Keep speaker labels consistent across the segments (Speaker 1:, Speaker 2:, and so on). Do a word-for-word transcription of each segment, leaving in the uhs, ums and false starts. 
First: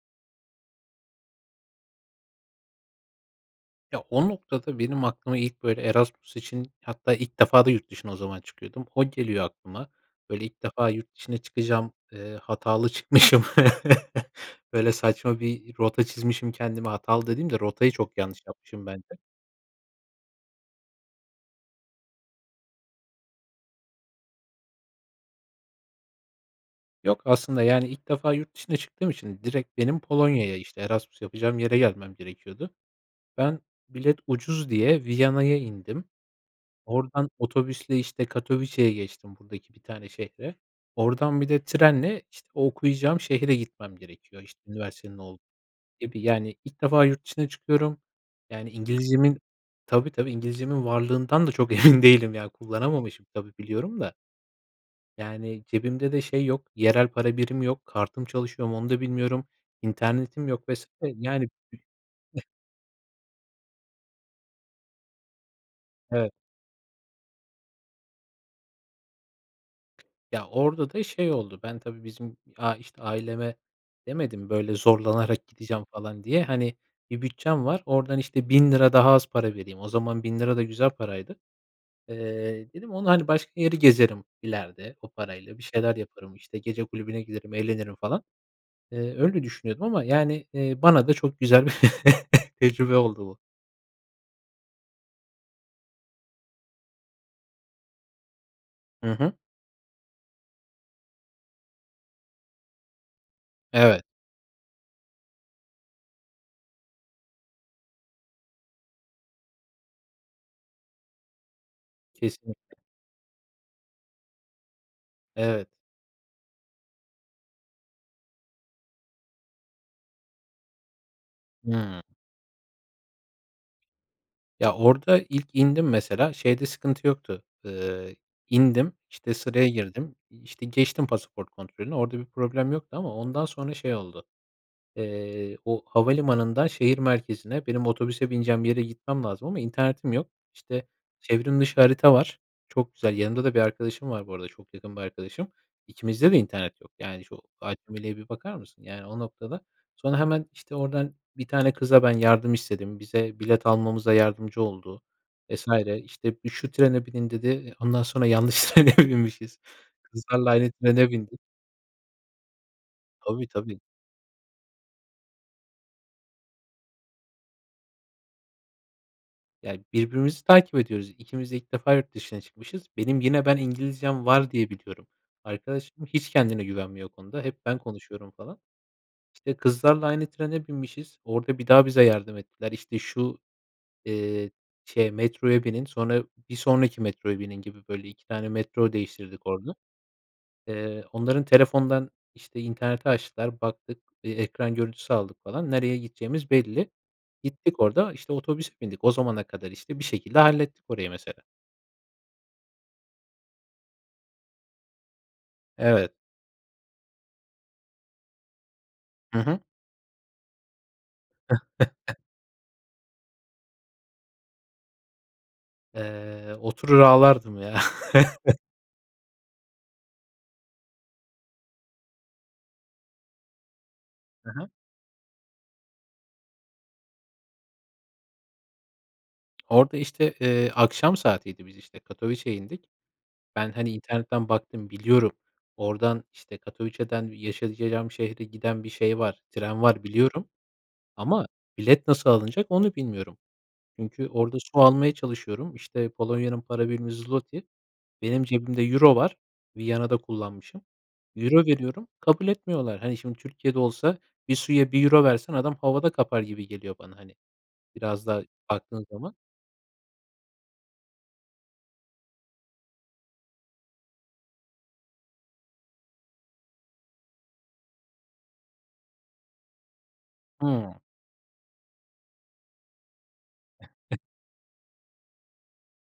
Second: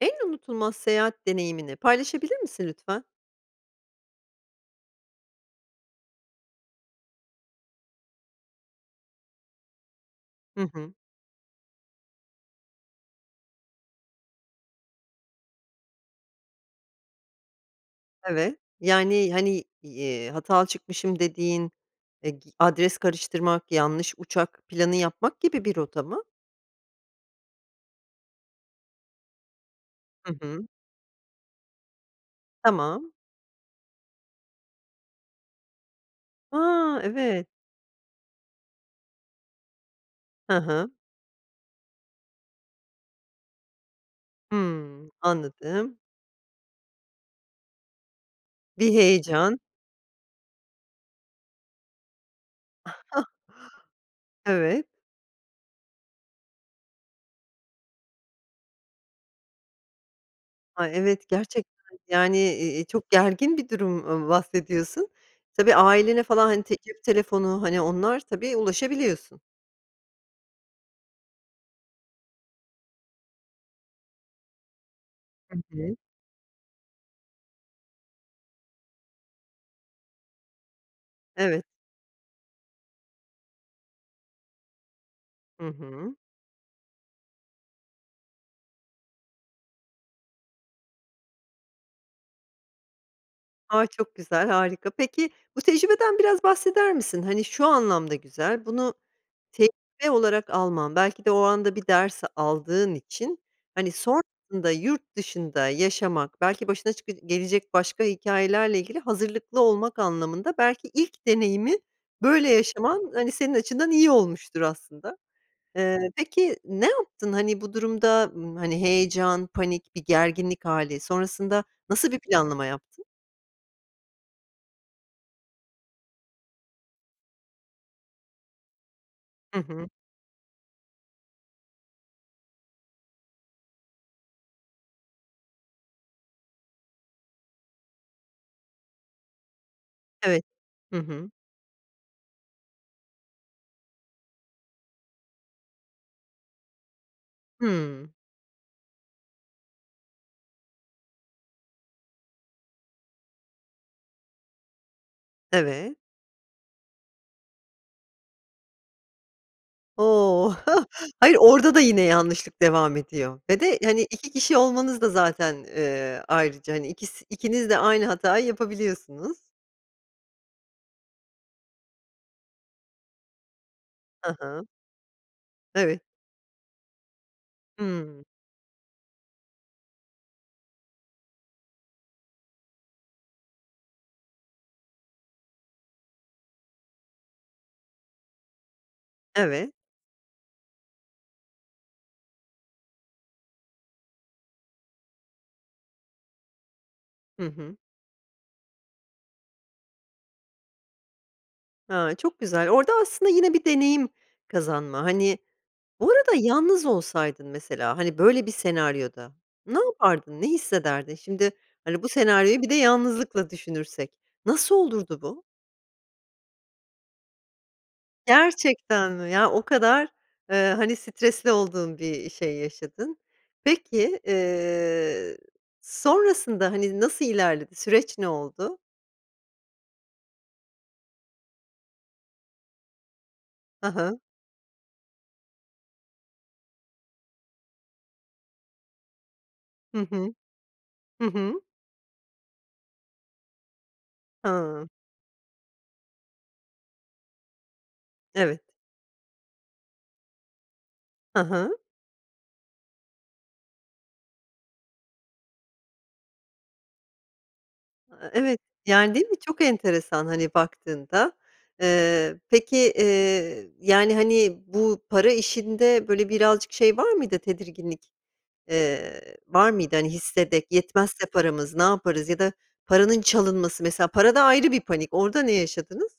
Speaker 1: En unutulmaz seyahat deneyimini paylaşabilir misin lütfen?
Speaker 2: Ya, o noktada benim aklıma ilk, böyle, Erasmus için hatta ilk defa da yurt dışına o zaman çıkıyordum. O geliyor aklıma. Böyle, ilk
Speaker 1: Hı
Speaker 2: defa
Speaker 1: hı.
Speaker 2: yurt dışına çıkacağım, eee, hatalı çıkmışım. Böyle, saçma bir rota çizmişim kendime, hatalı dediğim de rotayı çok yanlış
Speaker 1: Evet,
Speaker 2: yapmışım bence.
Speaker 1: yani, hani, i eee, hatalı çıkmışım dediğin, eee, g adres karıştırmak, yanlış uçak planı yapmak gibi bir rota mı?
Speaker 2: Yok, aslında, yani, ilk defa yurt dışına çıktığım için direkt benim
Speaker 1: Hı
Speaker 2: Polonya'ya,
Speaker 1: hı.
Speaker 2: işte, Erasmus yapacağım yere gelmem gerekiyordu.
Speaker 1: Tamam.
Speaker 2: Ben bilet ucuz diye Viyana'ya indim.
Speaker 1: A!
Speaker 2: Oradan
Speaker 1: Evet.
Speaker 2: otobüsle, işte, Katowice'ya geçtim buradaki bir tane şehre.
Speaker 1: Hı hı.
Speaker 2: Oradan bir de trenle, işte, o okuyacağım şehre gitmem gerekiyor. İşte,
Speaker 1: Hımm.
Speaker 2: üniversitenin ol
Speaker 1: Anladım.
Speaker 2: gibi, yani, ilk defa yurt dışına çıkıyorum. Yani,
Speaker 1: Bir
Speaker 2: İngilizcemin
Speaker 1: heyecan.
Speaker 2: Tabii, tabii. İngilizcemin varlığından da çok emin değilim, ya, kullanamamışım, tabii, biliyorum da
Speaker 1: Evet.
Speaker 2: yani, cebimde de şey yok, yerel para birimi yok, kartım çalışıyor mu, onu da bilmiyorum, internetim yok vs.
Speaker 1: Ay, evet,
Speaker 2: yani
Speaker 1: gerçekten, yani,
Speaker 2: [unintelligible]
Speaker 1: e e çok gergin bir durum ba bahsediyorsun. Tabii, ailene,
Speaker 2: Evet.
Speaker 1: falan, hani, te cep telefonu, hani, onlar, tabii, ulaşabiliyorsun.
Speaker 2: Ya, orada da şey oldu, ben tabii bizim a işte, aileme demedim, böyle, zorlanarak
Speaker 1: Hı
Speaker 2: gideceğim
Speaker 1: hı.
Speaker 2: falan diye. Hani, bir bütçem var, oradan, işte, bin lira daha az para vereyim. O zaman bin lira da güzel paraydı.
Speaker 1: Evet.
Speaker 2: Eee, dedim onunla, hani, başka yeri gezerim, ileride, o parayla bir
Speaker 1: Hı
Speaker 2: şeyler
Speaker 1: hı.
Speaker 2: yaparım, işte, gece kulübüne giderim, eğlenirim falan. Eee, öyle düşünüyordum ama, yani, eee, bana da çok güzel bir tecrübe oldu bu.
Speaker 1: A, çok güzel, harika. Peki, bu tecrübeden biraz bahseder misin? Hani, şu anlamda güzel, bunu
Speaker 2: Hı hı.
Speaker 1: tecrübe olarak alman, belki de o anda bir ders aldığın için, hani,
Speaker 2: Evet.
Speaker 1: sonrasında yurt dışında yaşamak, belki başına çıkı gelecek başka hikâyelerle ilgili hazırlıklı olmak anlamında belki ilk deneyimi böyle
Speaker 2: Kesinlikle.
Speaker 1: yaşaman, hani, senin açından iyi olmuştur aslında.
Speaker 2: Evet.
Speaker 1: Eee, peki, ne yaptın? Hani, bu durumda, ımm, hani, heyecan, panik, bir gerginlik hâli, sonrasında
Speaker 2: Hıı.
Speaker 1: nasıl bir planlama yaptın?
Speaker 2: Ya, orada ilk indim mesela, şeyde sıkıntı yoktu. Eee, indim. İşte,
Speaker 1: Hı
Speaker 2: sıraya
Speaker 1: hı.
Speaker 2: girdim. İşte, geçtim pasaport kontrolünü, orada bir problem yoktu ama ondan sonra şey oldu. Eee, o havalimanından şehir merkezine, benim otobüse bineceğim yere gitmem lazım ama internetim yok.
Speaker 1: Evet.
Speaker 2: İşte,
Speaker 1: Hı hı.
Speaker 2: çevrim dışı harita var, çok güzel. Yanımda da bir arkadaşım var bu arada, çok yakın bir arkadaşım. İkimizde de internet yok. Yani, şu
Speaker 1: Hıı.
Speaker 2: acemiliğe bir bakar mısın, yani, o noktada. Sonra hemen, işte, oradan bir tane kıza ben yardım istedim. Bize bilet almamıza yardımcı oldu vs.
Speaker 1: Evet.
Speaker 2: İşte, "Bir, şu trene binin." dedi. Eee, ondan sonra yanlış trene binmişiz. Kızlarla
Speaker 1: O!
Speaker 2: aynı trene
Speaker 1: Hayır,
Speaker 2: bindik.
Speaker 1: orada da yine yanlışlık devam ediyor.
Speaker 2: Tabii,
Speaker 1: Ve de,
Speaker 2: tabii.
Speaker 1: hani, iki kişi olmanız da zaten, eee, ayrıca, hani, ikisi ikiniz de aynı hatayı yapabiliyorsunuz.
Speaker 2: Ya, birbirimizi takip ediyoruz. İkimiz de ilk defa yurt dışına çıkmışız. Benim yine ben İngilizcem
Speaker 1: Hı
Speaker 2: var
Speaker 1: hı.
Speaker 2: diye biliyorum.
Speaker 1: [unintelligible]
Speaker 2: Arkadaşım hiç kendine güvenmiyor o konuda. Hep ben
Speaker 1: Hıı.
Speaker 2: konuşuyorum falan. İşte, kızlarla aynı trene binmişiz, orada bir daha bize yardım ettiler. İşte, "Şu, eee, şeye, metroya binin, sonra bir sonraki metroya binin." gibi, böyle, iki tane metro değiştirdik
Speaker 1: Evet.
Speaker 2: orada. Eee, onların telefonundan, işte, interneti açtılar, baktık. Eee, ekran görüntüsü aldık falan. Nereye gideceğimiz belli.
Speaker 1: Hı hı.
Speaker 2: Gittik orada, işte, otobüs bindik. O zamana kadar, işte, bir şekilde hallettik orayı mesela.
Speaker 1: Ha, çok güzel. Orada aslında yine bir deneyim kazanma, hani Bu
Speaker 2: Evet.
Speaker 1: arada yalnız olsaydın mesela, hani, böyle bir senaryoda
Speaker 2: Hı hı.
Speaker 1: ne yapardın, ne hissederdin? Şimdi, hani, bu senaryoyu bir de yalnızlıkla düşünürsek, nasıl olurdu bu?
Speaker 2: Eee, oturur ağlardım, ya.
Speaker 1: Gerçekten mi? Yani, o kadar, eee, hani, stresli olduğun bir şey yaşadın. Peki,
Speaker 2: Hı hı.
Speaker 1: eee, sonrasında, hani, nasıl ilerledi, süreç ne oldu?
Speaker 2: Orada işte, eee, akşam saatiydi biz işte, Katowice'ya indik. Ben,
Speaker 1: Hı
Speaker 2: hani,
Speaker 1: hı.
Speaker 2: internetten baktım biliyorum, oradan, işte, Katowice'dan yaşayacağım şehre giden bir şey var, tren
Speaker 1: Hı
Speaker 2: var
Speaker 1: hı.
Speaker 2: biliyorum.
Speaker 1: Hı
Speaker 2: Ama
Speaker 1: hı.
Speaker 2: bilet nasıl alınacak onu bilmiyorum. Çünkü orada su
Speaker 1: Hıı.
Speaker 2: almaya çalışıyorum. İşte, Polonya'nın para birimi zloty, benim
Speaker 1: Evet.
Speaker 2: cebimde euro var, Viyana'da kullanmışım.
Speaker 1: Hı
Speaker 2: Euro
Speaker 1: hı.
Speaker 2: veriyorum, kabul etmiyorlar. Hani, şimdi Türkiye'de olsa bir suya bir euro versen adam havada kapar gibi geliyor bana, hani,
Speaker 1: A
Speaker 2: biraz
Speaker 1: a,
Speaker 2: daha
Speaker 1: evet.
Speaker 2: baktığın
Speaker 1: Yani, değil
Speaker 2: zaman.
Speaker 1: mi? Çok enteresan, hani, baktığında, eee, peki, eee, yani, hani, bu para işinde, böyle, birazcık şey var mıydı, tedirginlik, eee, var mıydı? Hani, hissedek,
Speaker 2: Hımm.
Speaker 1: yetmezse paramız, ne yaparız ya da paranın çalınması, mesela para da ayrı bir panik, orada ne yaşadınız?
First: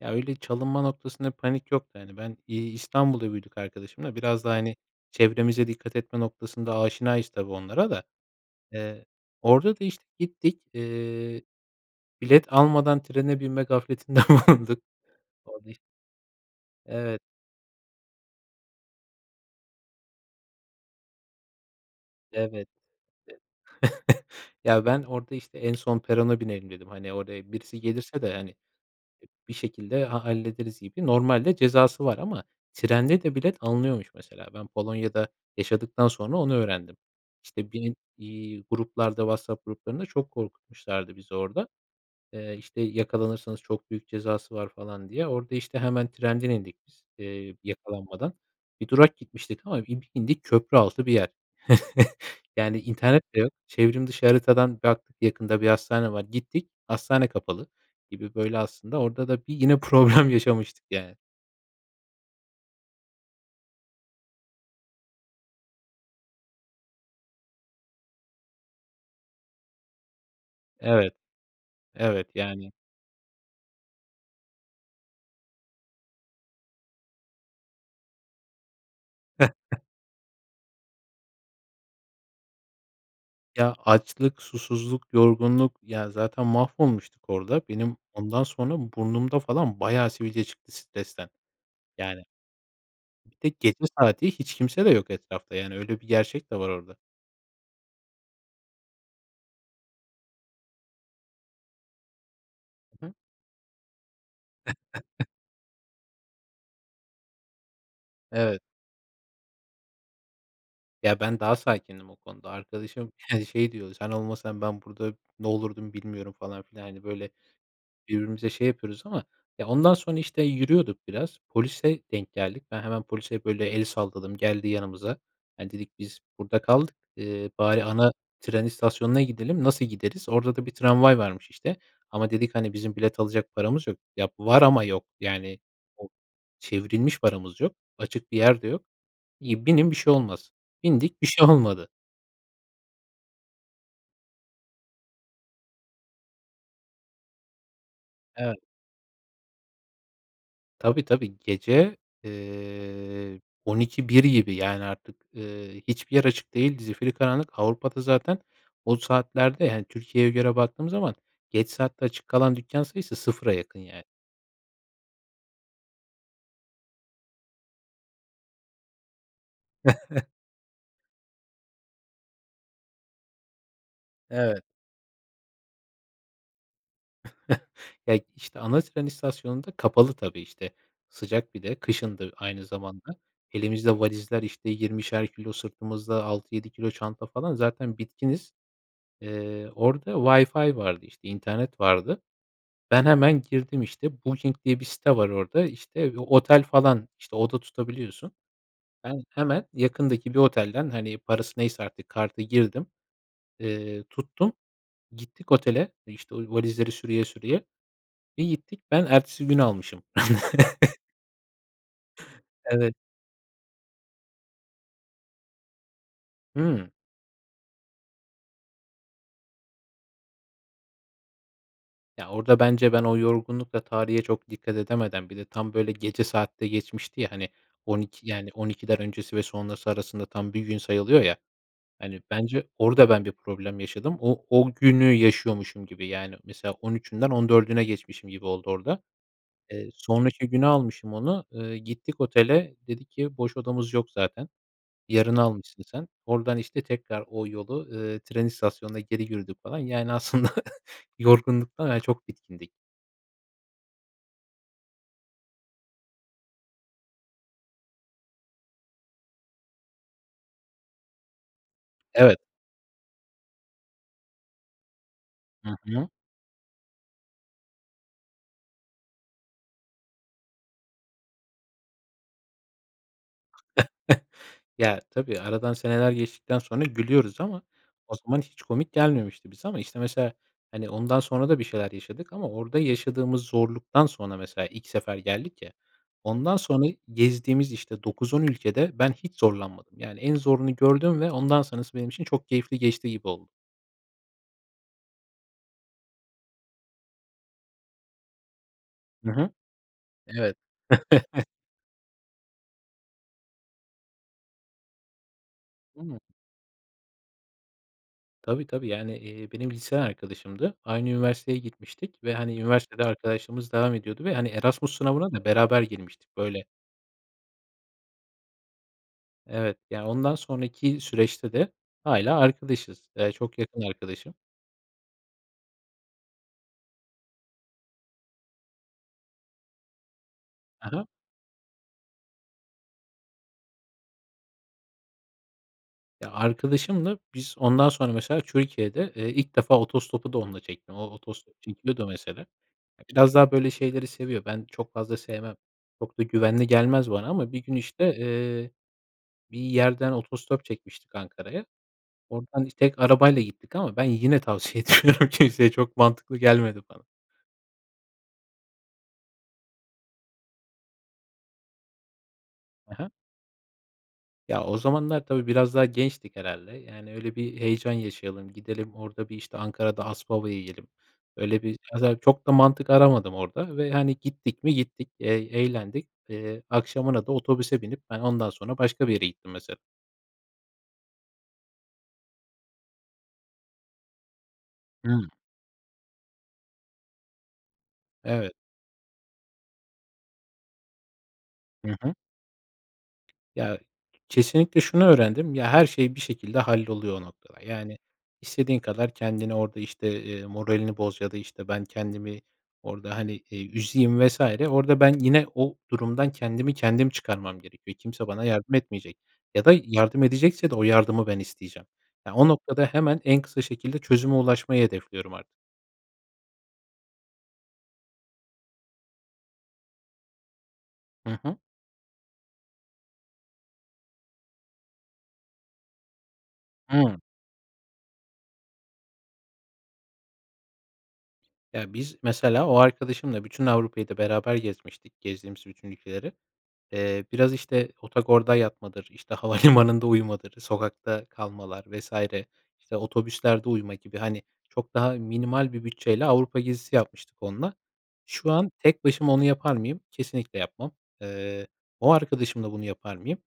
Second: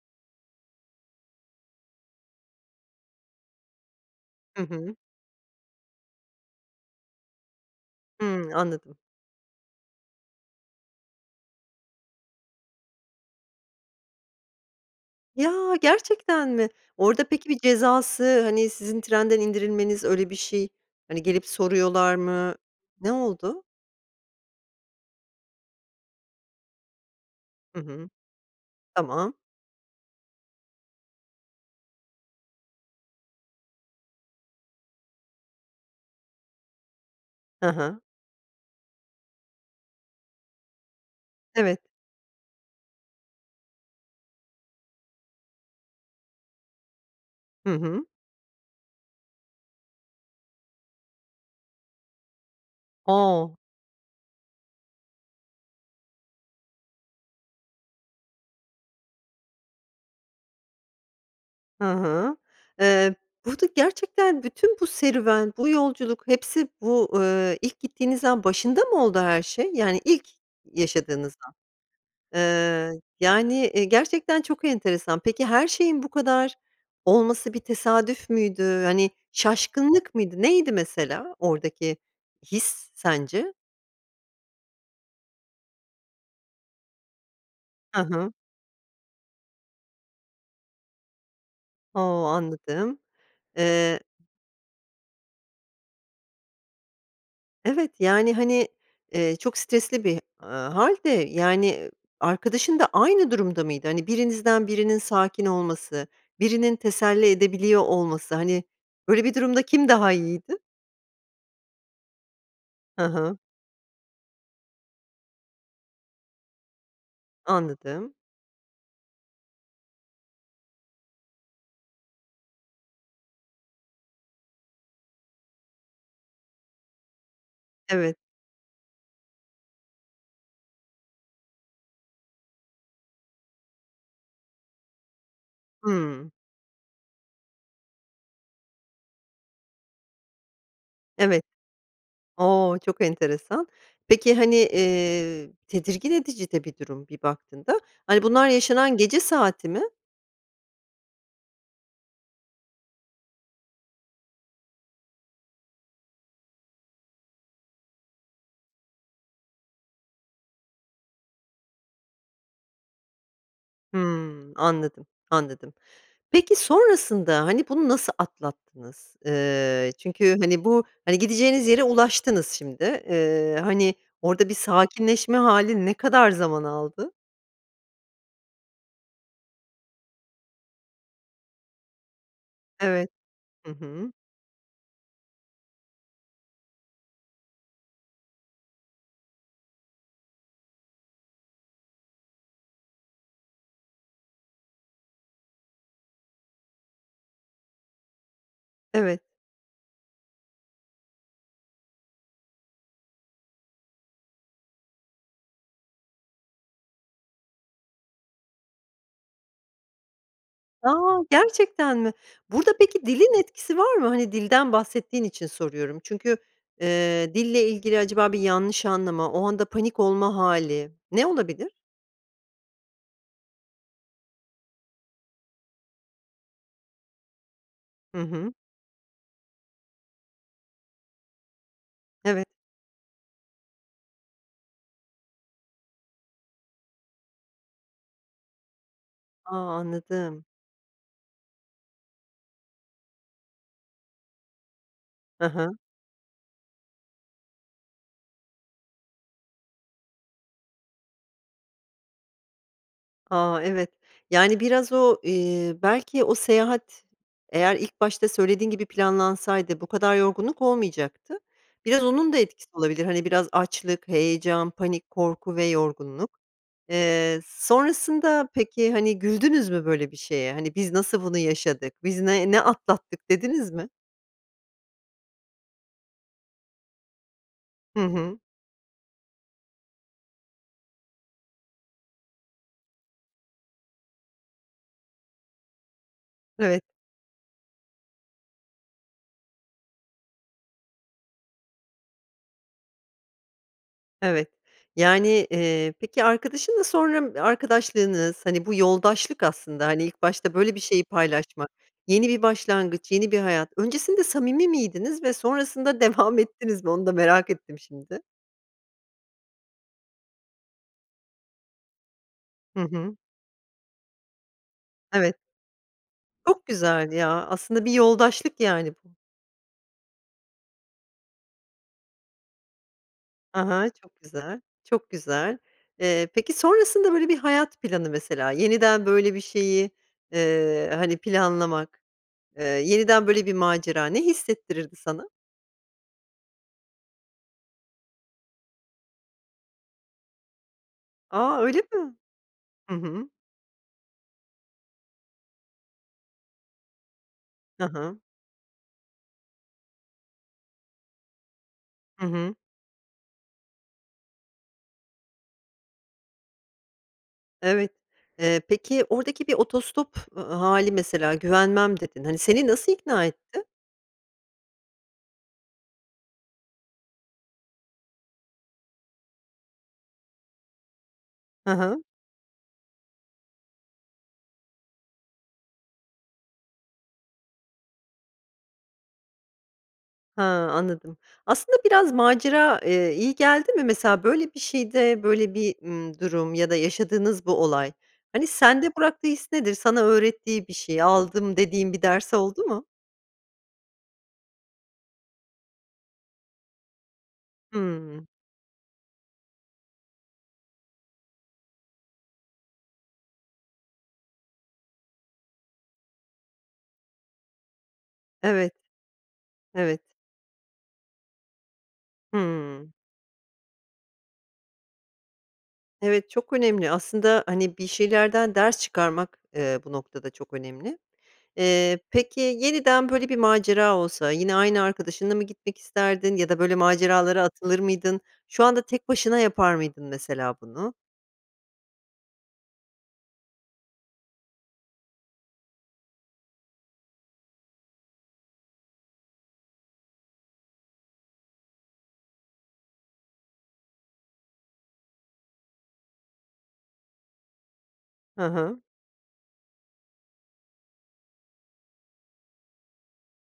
Speaker 2: Ya, öyle çalınma noktasında bir panik yoktu, hani. Ben, iii, İstanbul'da büyüdük arkadaşımla, biraz daha,
Speaker 1: Hı
Speaker 2: hani,
Speaker 1: hı.
Speaker 2: çevremize dikkat etme noktasında aşinayız tabii, onlara da.
Speaker 1: Hımm. Anladım.
Speaker 2: Iıı, orada da, işte, gittik, ııı, bilet almadan trene binme gafletinde bulunduk. Orada,
Speaker 1: Ya,
Speaker 2: iş
Speaker 1: gerçekten mi?
Speaker 2: Evet.
Speaker 1: Orada peki, bir cezası, hani, sizin trenden indirilmeniz, öyle bir şey, hani, gelip soruyorlar mı,
Speaker 2: Evet.
Speaker 1: ne oldu?
Speaker 2: Ya, ben orada, işte, "En son perona binelim." dedim. Hani, oraya birisi
Speaker 1: Hı hı.
Speaker 2: gelirse de, hani, eee,
Speaker 1: Tamam.
Speaker 2: bir şekilde, ha hallederiz gibi. Normalde cezası var ama trende de bilet alınıyormuş mesela. Ben Polonya'da yaşadıktan sonra onu öğrendim.
Speaker 1: Hı
Speaker 2: İşte, binin,
Speaker 1: hı.
Speaker 2: iii, gruplarda, WhatsApp gruplarında çok korkutmuşlardı bizi orada.
Speaker 1: Evet.
Speaker 2: Eee, işte, yakalanırsanız çok büyük cezası var falan, diye. Orada, işte, hemen trenden indik biz, ııı,
Speaker 1: Hı hı.
Speaker 2: yakalanmadan. Bir durak gitmiştik ama bir indik köprü altı bir yer. Yani, internet de yok.
Speaker 1: O!
Speaker 2: Çevrim dışı haritadan baktık, yakında bir hastane var. Gittik, hastane kapalı gibi, böyle, aslında, orada da yine problem yaşamıştık yani.
Speaker 1: Hı hı. Eee, burada gerçekten bütün bu serüven, bu yolculuk hepsi bu, ııı, ilk gittiğiniz an başında mı oldu her şey, yani ilk
Speaker 2: Evet,
Speaker 1: yaşadığınız an?
Speaker 2: evet. Yani
Speaker 1: Iıı, yani, eee, gerçekten çok enteresan. Peki, her şeyin bu kadar olması bir tesadüf müydü? Hani, şaşkınlık mıydı? Neydi mesela oradaki his sence?
Speaker 2: Ya, açlık, susuzluk, yorgunluk. Ya, zaten mahvolmuştuk orada. Benim
Speaker 1: Hı hı.
Speaker 2: ondan sonra burnumda falan bayağı sivilce çıktı stresten,
Speaker 1: O!
Speaker 2: yani.
Speaker 1: Anladım.
Speaker 2: Bir de gece
Speaker 1: Eee
Speaker 2: saati, hiç kimse de yok etrafta yani, öyle bir gerçek de var orada.
Speaker 1: Evet, yani, hani, eee, çok stresli bir, ııı, hâl de, yani, eee, arkadaşın da
Speaker 2: Hı hı.
Speaker 1: aynı durumda mıydı? Hani, birinizden birinin sakin olması, birinin teselli edebiliyor olması,
Speaker 2: Evet.
Speaker 1: hani, böyle bir durumda kim daha iyiydi?
Speaker 2: Ya, ben, daha sakindim o konuda.
Speaker 1: Hı
Speaker 2: Arkadaşım,
Speaker 1: hı.
Speaker 2: yani, şey diyordu, "Sen olmasan ben burada ne olurdum bilmiyorum." falan filan. Hani, böyle,
Speaker 1: Anladım.
Speaker 2: birbirimize şey yapıyoruz ama ya ondan sonra, işte, yürüyorduk biraz, polise denk geldik. Ben, hemen polise böyle el salladım, geldi yanımıza. Hani, dedik, "Biz burada kaldık, ııı, bari ana
Speaker 1: Evet.
Speaker 2: tren istasyonuna gidelim, nasıl gideriz?" Orada da bir tramvay varmış, işte, ama dedik, "Hani, bizim bilet alacak paramız yok. Ya, var ama yok. Yani, o
Speaker 1: Hıı.
Speaker 2: çevrilmiş paramız yok, açık bir yer de yok." İii, "Binin bir şey olmaz." Bindik, bir
Speaker 1: Evet.
Speaker 2: şey olmadı.
Speaker 1: O! Çok enteresan. Peki, hani, eee, tedirgin edici de bir durum bir baktığında. Hani, bunlar,
Speaker 2: Evet.
Speaker 1: yaşanan gece saati mi?
Speaker 2: Tabii, tabii. Gece, eee, on iki bir gibi, yani, artık, ııı, hiçbir yer açık değil. Zifiri karanlık. Avrupa'da zaten o saatlerde, hani, Türkiye'ye göre baktığımız zaman geç saatte açık kalan dükkân sayısı sıfıra yakın yani.
Speaker 1: Hımm, anladım, anladım. Peki, sonrasında, hani, bunu nasıl atlattınız? Iıı, çünkü, hani, bu, hani, gideceğiniz yere ulaştınız şimdi, ııı, hani, orada bir
Speaker 2: Evet.
Speaker 1: sakinleşme hâli ne kadar zaman aldı?
Speaker 2: Ya, işte, ana tren istasyonu da kapalı tabii, işte, sıcak bir de, kışındı aynı
Speaker 1: Evet,
Speaker 2: zamanda.
Speaker 1: hı
Speaker 2: Elimizde
Speaker 1: hı.
Speaker 2: valizler, işte, yirmişer kilo, sırtımızda altı yedi kilo çanta falan, zaten bitkiniz. Eee, orada Wi-Fi vardı, işte, internet vardı. Ben, hemen girdim, işte, Booking diye bir site var orada, işte, otel falan, işte, oda tutabiliyorsun.
Speaker 1: Evet.
Speaker 2: Ben, hemen yakındaki bir otelden, hani, parası neyse artık kartı girdim, eee, tuttum. Gittik otele, işte, o valizleri sürüye sürüye. Bir gittik, ben ertesi güne almışım.
Speaker 1: A! Gerçekten mi? Burada
Speaker 2: Evet.
Speaker 1: peki, dilin etkisi var mı? Hani, dilden bahsettiğin için soruyorum. Çünkü,
Speaker 2: Hıı.
Speaker 1: ııı, dille ilgili acaba bir yanlış anlama, o anda panik olma hâli, ne olabilir?
Speaker 2: Ya, orada bence ben o yorgunlukla tarihe çok dikkat edemeden, bir de tam, böyle, gece saat de geçmişti ya, hani, on
Speaker 1: Hı
Speaker 2: iki yani,
Speaker 1: hı.
Speaker 2: on ikiden öncesi ve sonrası arasında tam bir gün sayılıyor ya. Hani,
Speaker 1: Evet.
Speaker 2: bence orada ben bir problem yaşadım. O o günü yaşıyormuşum gibi, yani, mesela on üçünden on dördüne geçmişim gibi oldu orada.
Speaker 1: A!
Speaker 2: Eee,
Speaker 1: Anladım.
Speaker 2: sonraki güne almışım onu, eee, gittik otele, dedi ki, "Boş odamız yok zaten. Yarına
Speaker 1: Hı hı.
Speaker 2: almışsın sen." Oradan, işte, tekrar o yolu, ııı, tren istasyonuna geri yürüdük falan. Yani, aslında yorgunluktan, hani, çok bitkindik.
Speaker 1: A! Evet. Yani, biraz o, eee, belki o seyahat eğer ilk başta söylediğin gibi planlansaydı bu kadar yorgunluk olmayacaktı. Biraz onun da
Speaker 2: Evet.
Speaker 1: etkisi olabilir, hani, biraz açlık, heyecan, panik, korku ve
Speaker 2: Hı hı.
Speaker 1: yorgunluk. Eee, sonrasında peki, hani, güldünüz mü böyle bir şeye? Hani, "Biz nasıl bunu yaşadık? Biz ne ne atlattık?" dediniz mi?
Speaker 2: Ya, tabii aradan seneler geçtikten sonra gülüyoruz ama
Speaker 1: Hı
Speaker 2: o
Speaker 1: hı.
Speaker 2: zaman hiç komik gelmemişti bize. Ama, işte, mesela, hani, ondan sonra da bir şeyler yaşadık ama orada yaşadığımız zorluktan sonra mesela ilk sefer geldik ya, ondan
Speaker 1: Evet.
Speaker 2: sonra gezdiğimiz, işte, dokuz on ülkede ben hiç zorlanmadım. Yani, en zorunu gördüm ve ondan sonrası benim için çok keyifli geçti gibi oldu.
Speaker 1: Evet. Yani, eee, peki arkadaşınla sonra, ımm, arkadaşlığınız, hani, bu
Speaker 2: Hı
Speaker 1: yoldaşlık
Speaker 2: hı.
Speaker 1: aslında. Hani, ilk başta
Speaker 2: Evet.
Speaker 1: böyle bir şeyi paylaşmak, yeni bir başlangıç, yeni bir hayat. Öncesinde samimi miydiniz ve sonrasında
Speaker 2: [unintelligible]
Speaker 1: devam ettiniz mi? Onu da merak ettim şimdi.
Speaker 2: Tabii, tabii, yani, eee, benim liseden arkadaşımdı. Aynı üniversiteye gitmiştik ve, hani,
Speaker 1: Hı
Speaker 2: üniversitede
Speaker 1: hı.
Speaker 2: arkadaşlığımız devam ediyordu ve, hani, Erasmus sınavına
Speaker 1: Evet.
Speaker 2: da beraber girmiştik. Böyle
Speaker 1: Çok güzel ya. Aslında bir yoldaşlık yani bu.
Speaker 2: Evet. Yani, ondan sonraki süreçte de hâlâ arkadaşız. Eee, çok
Speaker 1: Ha
Speaker 2: yakın
Speaker 1: ha, çok
Speaker 2: arkadaşım.
Speaker 1: güzel, çok güzel. Eee, peki sonrasında, böyle, bir hayat planı mesela, yeniden böyle bir şeyi,
Speaker 2: Hı
Speaker 1: eee,
Speaker 2: hı.
Speaker 1: hani, planlamak, eee, yeniden böyle bir macera ne hissettirirdi sana?
Speaker 2: Ya, arkadaşımla biz ondan sonra, mesela, Türkiye'de, eee, ilk defa otostopu da onunla çektim, o
Speaker 1: A,
Speaker 2: otostop
Speaker 1: öyle
Speaker 2: çekiyordu
Speaker 1: mi?
Speaker 2: mesela.
Speaker 1: Hı
Speaker 2: Eee,
Speaker 1: hı.
Speaker 2: biraz daha, böyle, şeyleri seviyor. Ben çok fazla sevmem. Çok da güvenli gelmez bana ama bir gün,
Speaker 1: Hı
Speaker 2: işte,
Speaker 1: hı.
Speaker 2: eee, bir yerden otostop çekmiştik Ankara'ya.
Speaker 1: Hı hı.
Speaker 2: Oradan biz tek arabayla gittik ama ben yine tavsiye etmiyorum kimseye çok mantıklı gelmedi bana.
Speaker 1: Evet. Eee, peki, oradaki bir otostop ı hâli mesela, güvenmem dedin, hani, seni nasıl
Speaker 2: Hı hı.
Speaker 1: ikna etti?
Speaker 2: Ya, o zamanlar, tabii, biraz daha gençtik herhâlde, yani, "Öyle bir heyecan yaşayalım, gidelim orada, bir, işte, Ankara'da ASPAVA yiyelim." Öyle
Speaker 1: Hı
Speaker 2: bir,
Speaker 1: hı.
Speaker 2: mesela, çok da mantık aramadım orada ve, hani, gittik mi? Gittik e eğlendik. Eee, akşamına da otobüse binip, ben ondan sonra başka bir yere gittim mesela.
Speaker 1: Ha, anladım. Aslında, biraz macera, eee, iyi geldi mi? Mesela, böyle, bir şeyde,
Speaker 2: Hımm.
Speaker 1: böyle, bir, ımm, durum ya da yaşadığınız bu olay, hani,
Speaker 2: Evet.
Speaker 1: sende bıraktığı his nedir? Sana öğrettiği bir şey, aldım,
Speaker 2: Hı
Speaker 1: dediğin bir
Speaker 2: hı.
Speaker 1: ders oldu mu?
Speaker 2: Ya, kesinlikle şunu öğrendim: Ya, her şey bir şekilde halloluyor o noktada. Yani,
Speaker 1: Hımm.
Speaker 2: istediğin kadar kendini orada, işte, eee, moralini boz ya da, işte, ben kendimi orada, hani, eee, üzeyim vs. orada ben yine o durumdan kendimi kendim çıkarmam gerekiyor. Kimse bana
Speaker 1: Evet.
Speaker 2: yardım etmeyecek ya da
Speaker 1: Evet.
Speaker 2: yardım edecekse de o yardımı ben isteyeceğim. Ya, o noktada
Speaker 1: Hımm.
Speaker 2: hemen en kısa şekilde çözüme ulaşmayı hedefliyorum artık.
Speaker 1: Evet, çok önemli. Aslında, hani, bir şeylerden ders çıkarmak, eee, bu noktada çok önemli.
Speaker 2: Hı hı.
Speaker 1: Eee, peki, yeniden böyle bir macera olsa yine aynı arkadaşınla mı gitmek isterdin ya da böyle
Speaker 2: Hıı.
Speaker 1: maceralara atılır mıydın? Şu anda tek başına yapar mıydın mesela bunu?
Speaker 2: Ya, biz mesela o arkadaşımla bütün Avrupa'yı da beraber gezmiştik, gezdiğimiz bütün ülkeleri. Eee, biraz, işte, otogorda yatmadır, işte, havalimanında uyumadır, sokakta kalmalar vs. İşte, otobüslerde uyuma gibi, hani, çok daha minimal bir bütçeyle Avrupa gezisi yapmıştık onunla.
Speaker 1: Hı
Speaker 2: Şu an
Speaker 1: hı.
Speaker 2: tek başıma onu yapar mıyım? Kesinlikle yapmam. Eee, o arkadaşımla bunu yapar mıyım?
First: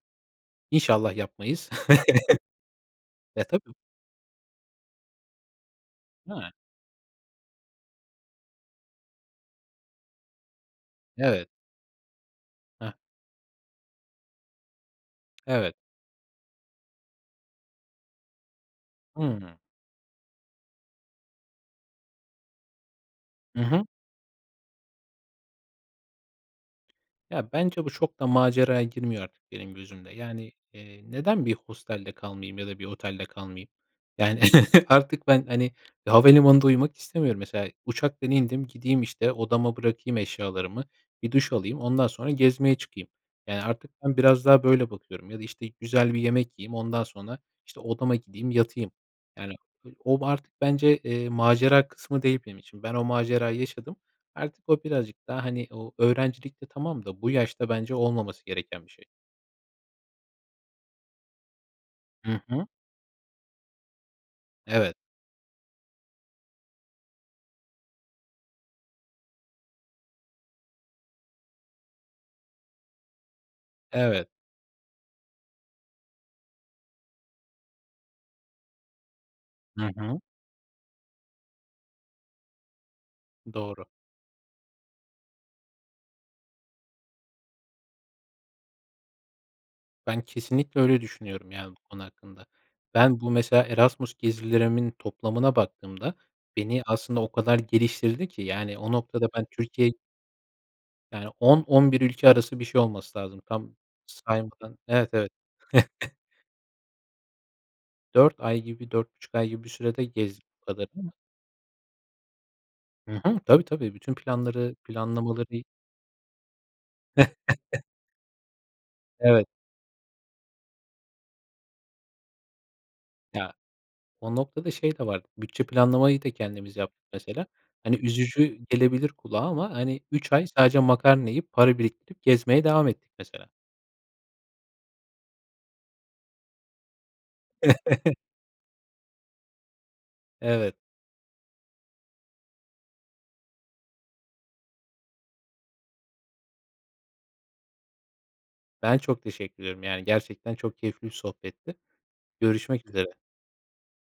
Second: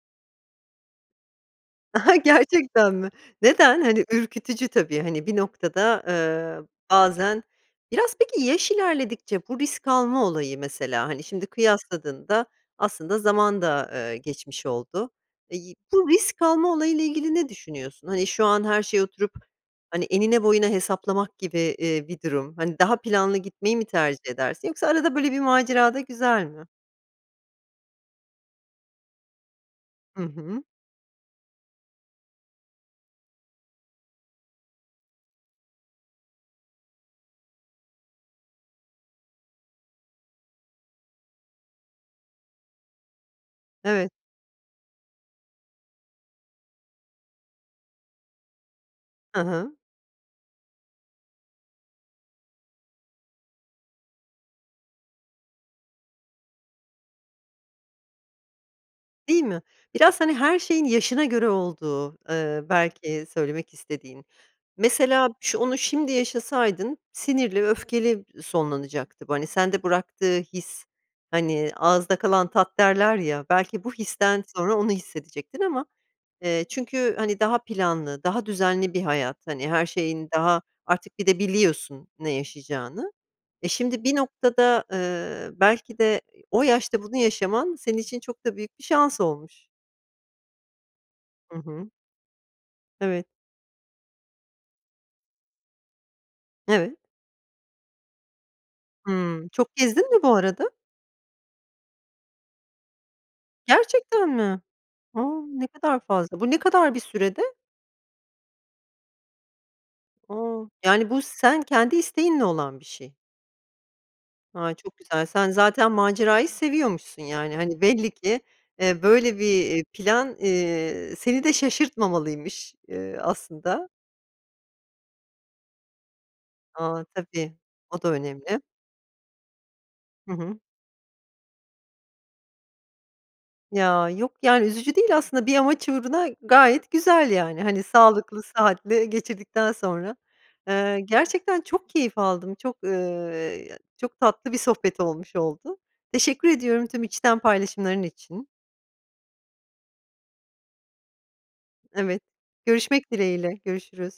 Speaker 2: İnşallah yapmayız.
Speaker 1: Gerçekten mi?
Speaker 2: E, tabii
Speaker 1: Neden? Hani, ürkütücü tabii, hani, bir noktada,
Speaker 2: He.
Speaker 1: eee, bazen Biraz peki, yaş ilerledikçe bu risk alma olayı, mesela, hani, şimdi
Speaker 2: Evet.
Speaker 1: kıyasladığında
Speaker 2: Hah.
Speaker 1: aslında zaman da, eee, geçmiş oldu. İii,
Speaker 2: Evet.
Speaker 1: bu risk alma olayıyla ilgili ne düşünüyorsun? Hani, şu an her şeye oturup,
Speaker 2: Hıı.
Speaker 1: hani, enine, boyuna hesaplamak gibi, eee, bir durum, hani, daha planlı
Speaker 2: Hı
Speaker 1: gitmeyi mi
Speaker 2: hı.
Speaker 1: tercih edersin yoksa arada böyle bir macera da güzel mi?
Speaker 2: Ya, bence bu çok da maceraya girmiyor artık benim gözümde.
Speaker 1: Hı
Speaker 2: Yani,
Speaker 1: hı.
Speaker 2: eee, neden bir hostelde kalmayayım ya da bir otelde kalmayayım? Yani, artık ben, hani, havalimanında uyumak istemiyorum. Mesela, uçaktan indim, gideyim, işte, odama bırakayım eşyalarımı, bir duş alayım, ondan sonra gezmeye çıkayım. Yani, artık
Speaker 1: Evet.
Speaker 2: ben biraz daha böyle bakıyorum ya da, işte, güzel bir yemek yiyeyim, ondan sonra, işte, odama gideyim, yatayım.
Speaker 1: Hı
Speaker 2: Yani,
Speaker 1: hı.
Speaker 2: o ba artık bence, eee, macera kısmı değil benim için. Ben o macerayı yaşadım, artık o birazcık daha, hani, o öğrencilikte tamam da bu yaşta bence olmaması gereken bir şey.
Speaker 1: Değil mi? Biraz, hani, her şeyin yaşına göre olduğu,
Speaker 2: Hı
Speaker 1: eee,
Speaker 2: hı.
Speaker 1: belki söylemek istediğin.
Speaker 2: Evet.
Speaker 1: Mesela, şo onu şimdi yaşasaydın, sinirli, öfkeli sonlanacaktı bu, hani, sende bıraktığı his, hani, "ağızda kalan tat" derler ya, belki bu
Speaker 2: Evet.
Speaker 1: histen sonra onu hissedecektin ama, eee, çünkü, hani, daha planlı, daha düzenli bir hayat, hani, her
Speaker 2: Hı hı.
Speaker 1: şeyin daha, artık bir de biliyorsun ne yaşayacağını. Eee,
Speaker 2: Doğru.
Speaker 1: şimdi bir noktada, eee, belki de o yaşta bunu yaşaman senin için çok da büyük bir şans olmuş.
Speaker 2: Ben kesinlikle öyle düşünüyorum,
Speaker 1: Hı
Speaker 2: yani, bu
Speaker 1: hı.
Speaker 2: konu hakkında. Ben,
Speaker 1: Evet.
Speaker 2: bu mesela Erasmus gezilerimin toplamına baktığımda, beni
Speaker 1: Evet.
Speaker 2: aslında o kadar geliştirdi ki, yani, o noktada ben
Speaker 1: Hımm, çok
Speaker 2: Türkiye
Speaker 1: gezdin mi bu arada?
Speaker 2: Yani, on on bir ülke arası bir şey olması lazım, tam
Speaker 1: Gerçekten mi?
Speaker 2: saymadım. Evet,
Speaker 1: A,
Speaker 2: evet.
Speaker 1: ne kadar fazla, bu ne kadar bir sürede?
Speaker 2: dört ay gibi dört buçuk ay gibi bir sürede gezdik
Speaker 1: A,
Speaker 2: bu kadarını
Speaker 1: yani,
Speaker 2: ama
Speaker 1: bu sen kendi isteğinle olan bir şey.
Speaker 2: Hı hı. Tabii, tabii, bütün
Speaker 1: Ha,
Speaker 2: planları,
Speaker 1: çok güzel.
Speaker 2: planlamaları
Speaker 1: Sen
Speaker 2: i
Speaker 1: zaten macerayı seviyormuşsun yani, hani, belli ki, ııı, böyle bir,
Speaker 2: Evet.
Speaker 1: eee, plan, eee, seni de şaşırtmamalıymış, eee,
Speaker 2: Ya,
Speaker 1: aslında.
Speaker 2: o noktada şey de vardı, bütçe planlamayı da kendimiz
Speaker 1: A,
Speaker 2: yaptık mesela.
Speaker 1: tabii,
Speaker 2: Hani,
Speaker 1: o da
Speaker 2: üzücü
Speaker 1: önemli.
Speaker 2: gelebilir kulağa ama, hani,
Speaker 1: Hı
Speaker 2: üç ay
Speaker 1: hı.
Speaker 2: sadece makarna yiyip, para biriktirip gezmeye devam ettik mesela.
Speaker 1: Ya, yok, yani, üzücü değil aslında bir amaç uğruna gayet güzel, yani, hani, sağlıklı, sıhhatli geçirdikten sonra.
Speaker 2: Evet.
Speaker 1: Iıı, gerçekten çok keyif aldım, çok, ııı, çok tatlı bir sohbet olmuş oldu. Teşekkür ediyorum tüm içten paylaşımların için.
Speaker 2: Ben çok teşekkür ediyorum. Yani, gerçekten çok keyifli bir sohbetti.
Speaker 1: Evet,
Speaker 2: Görüşmek
Speaker 1: görüşmek
Speaker 2: üzere.
Speaker 1: dileğiyle, görüşürüz.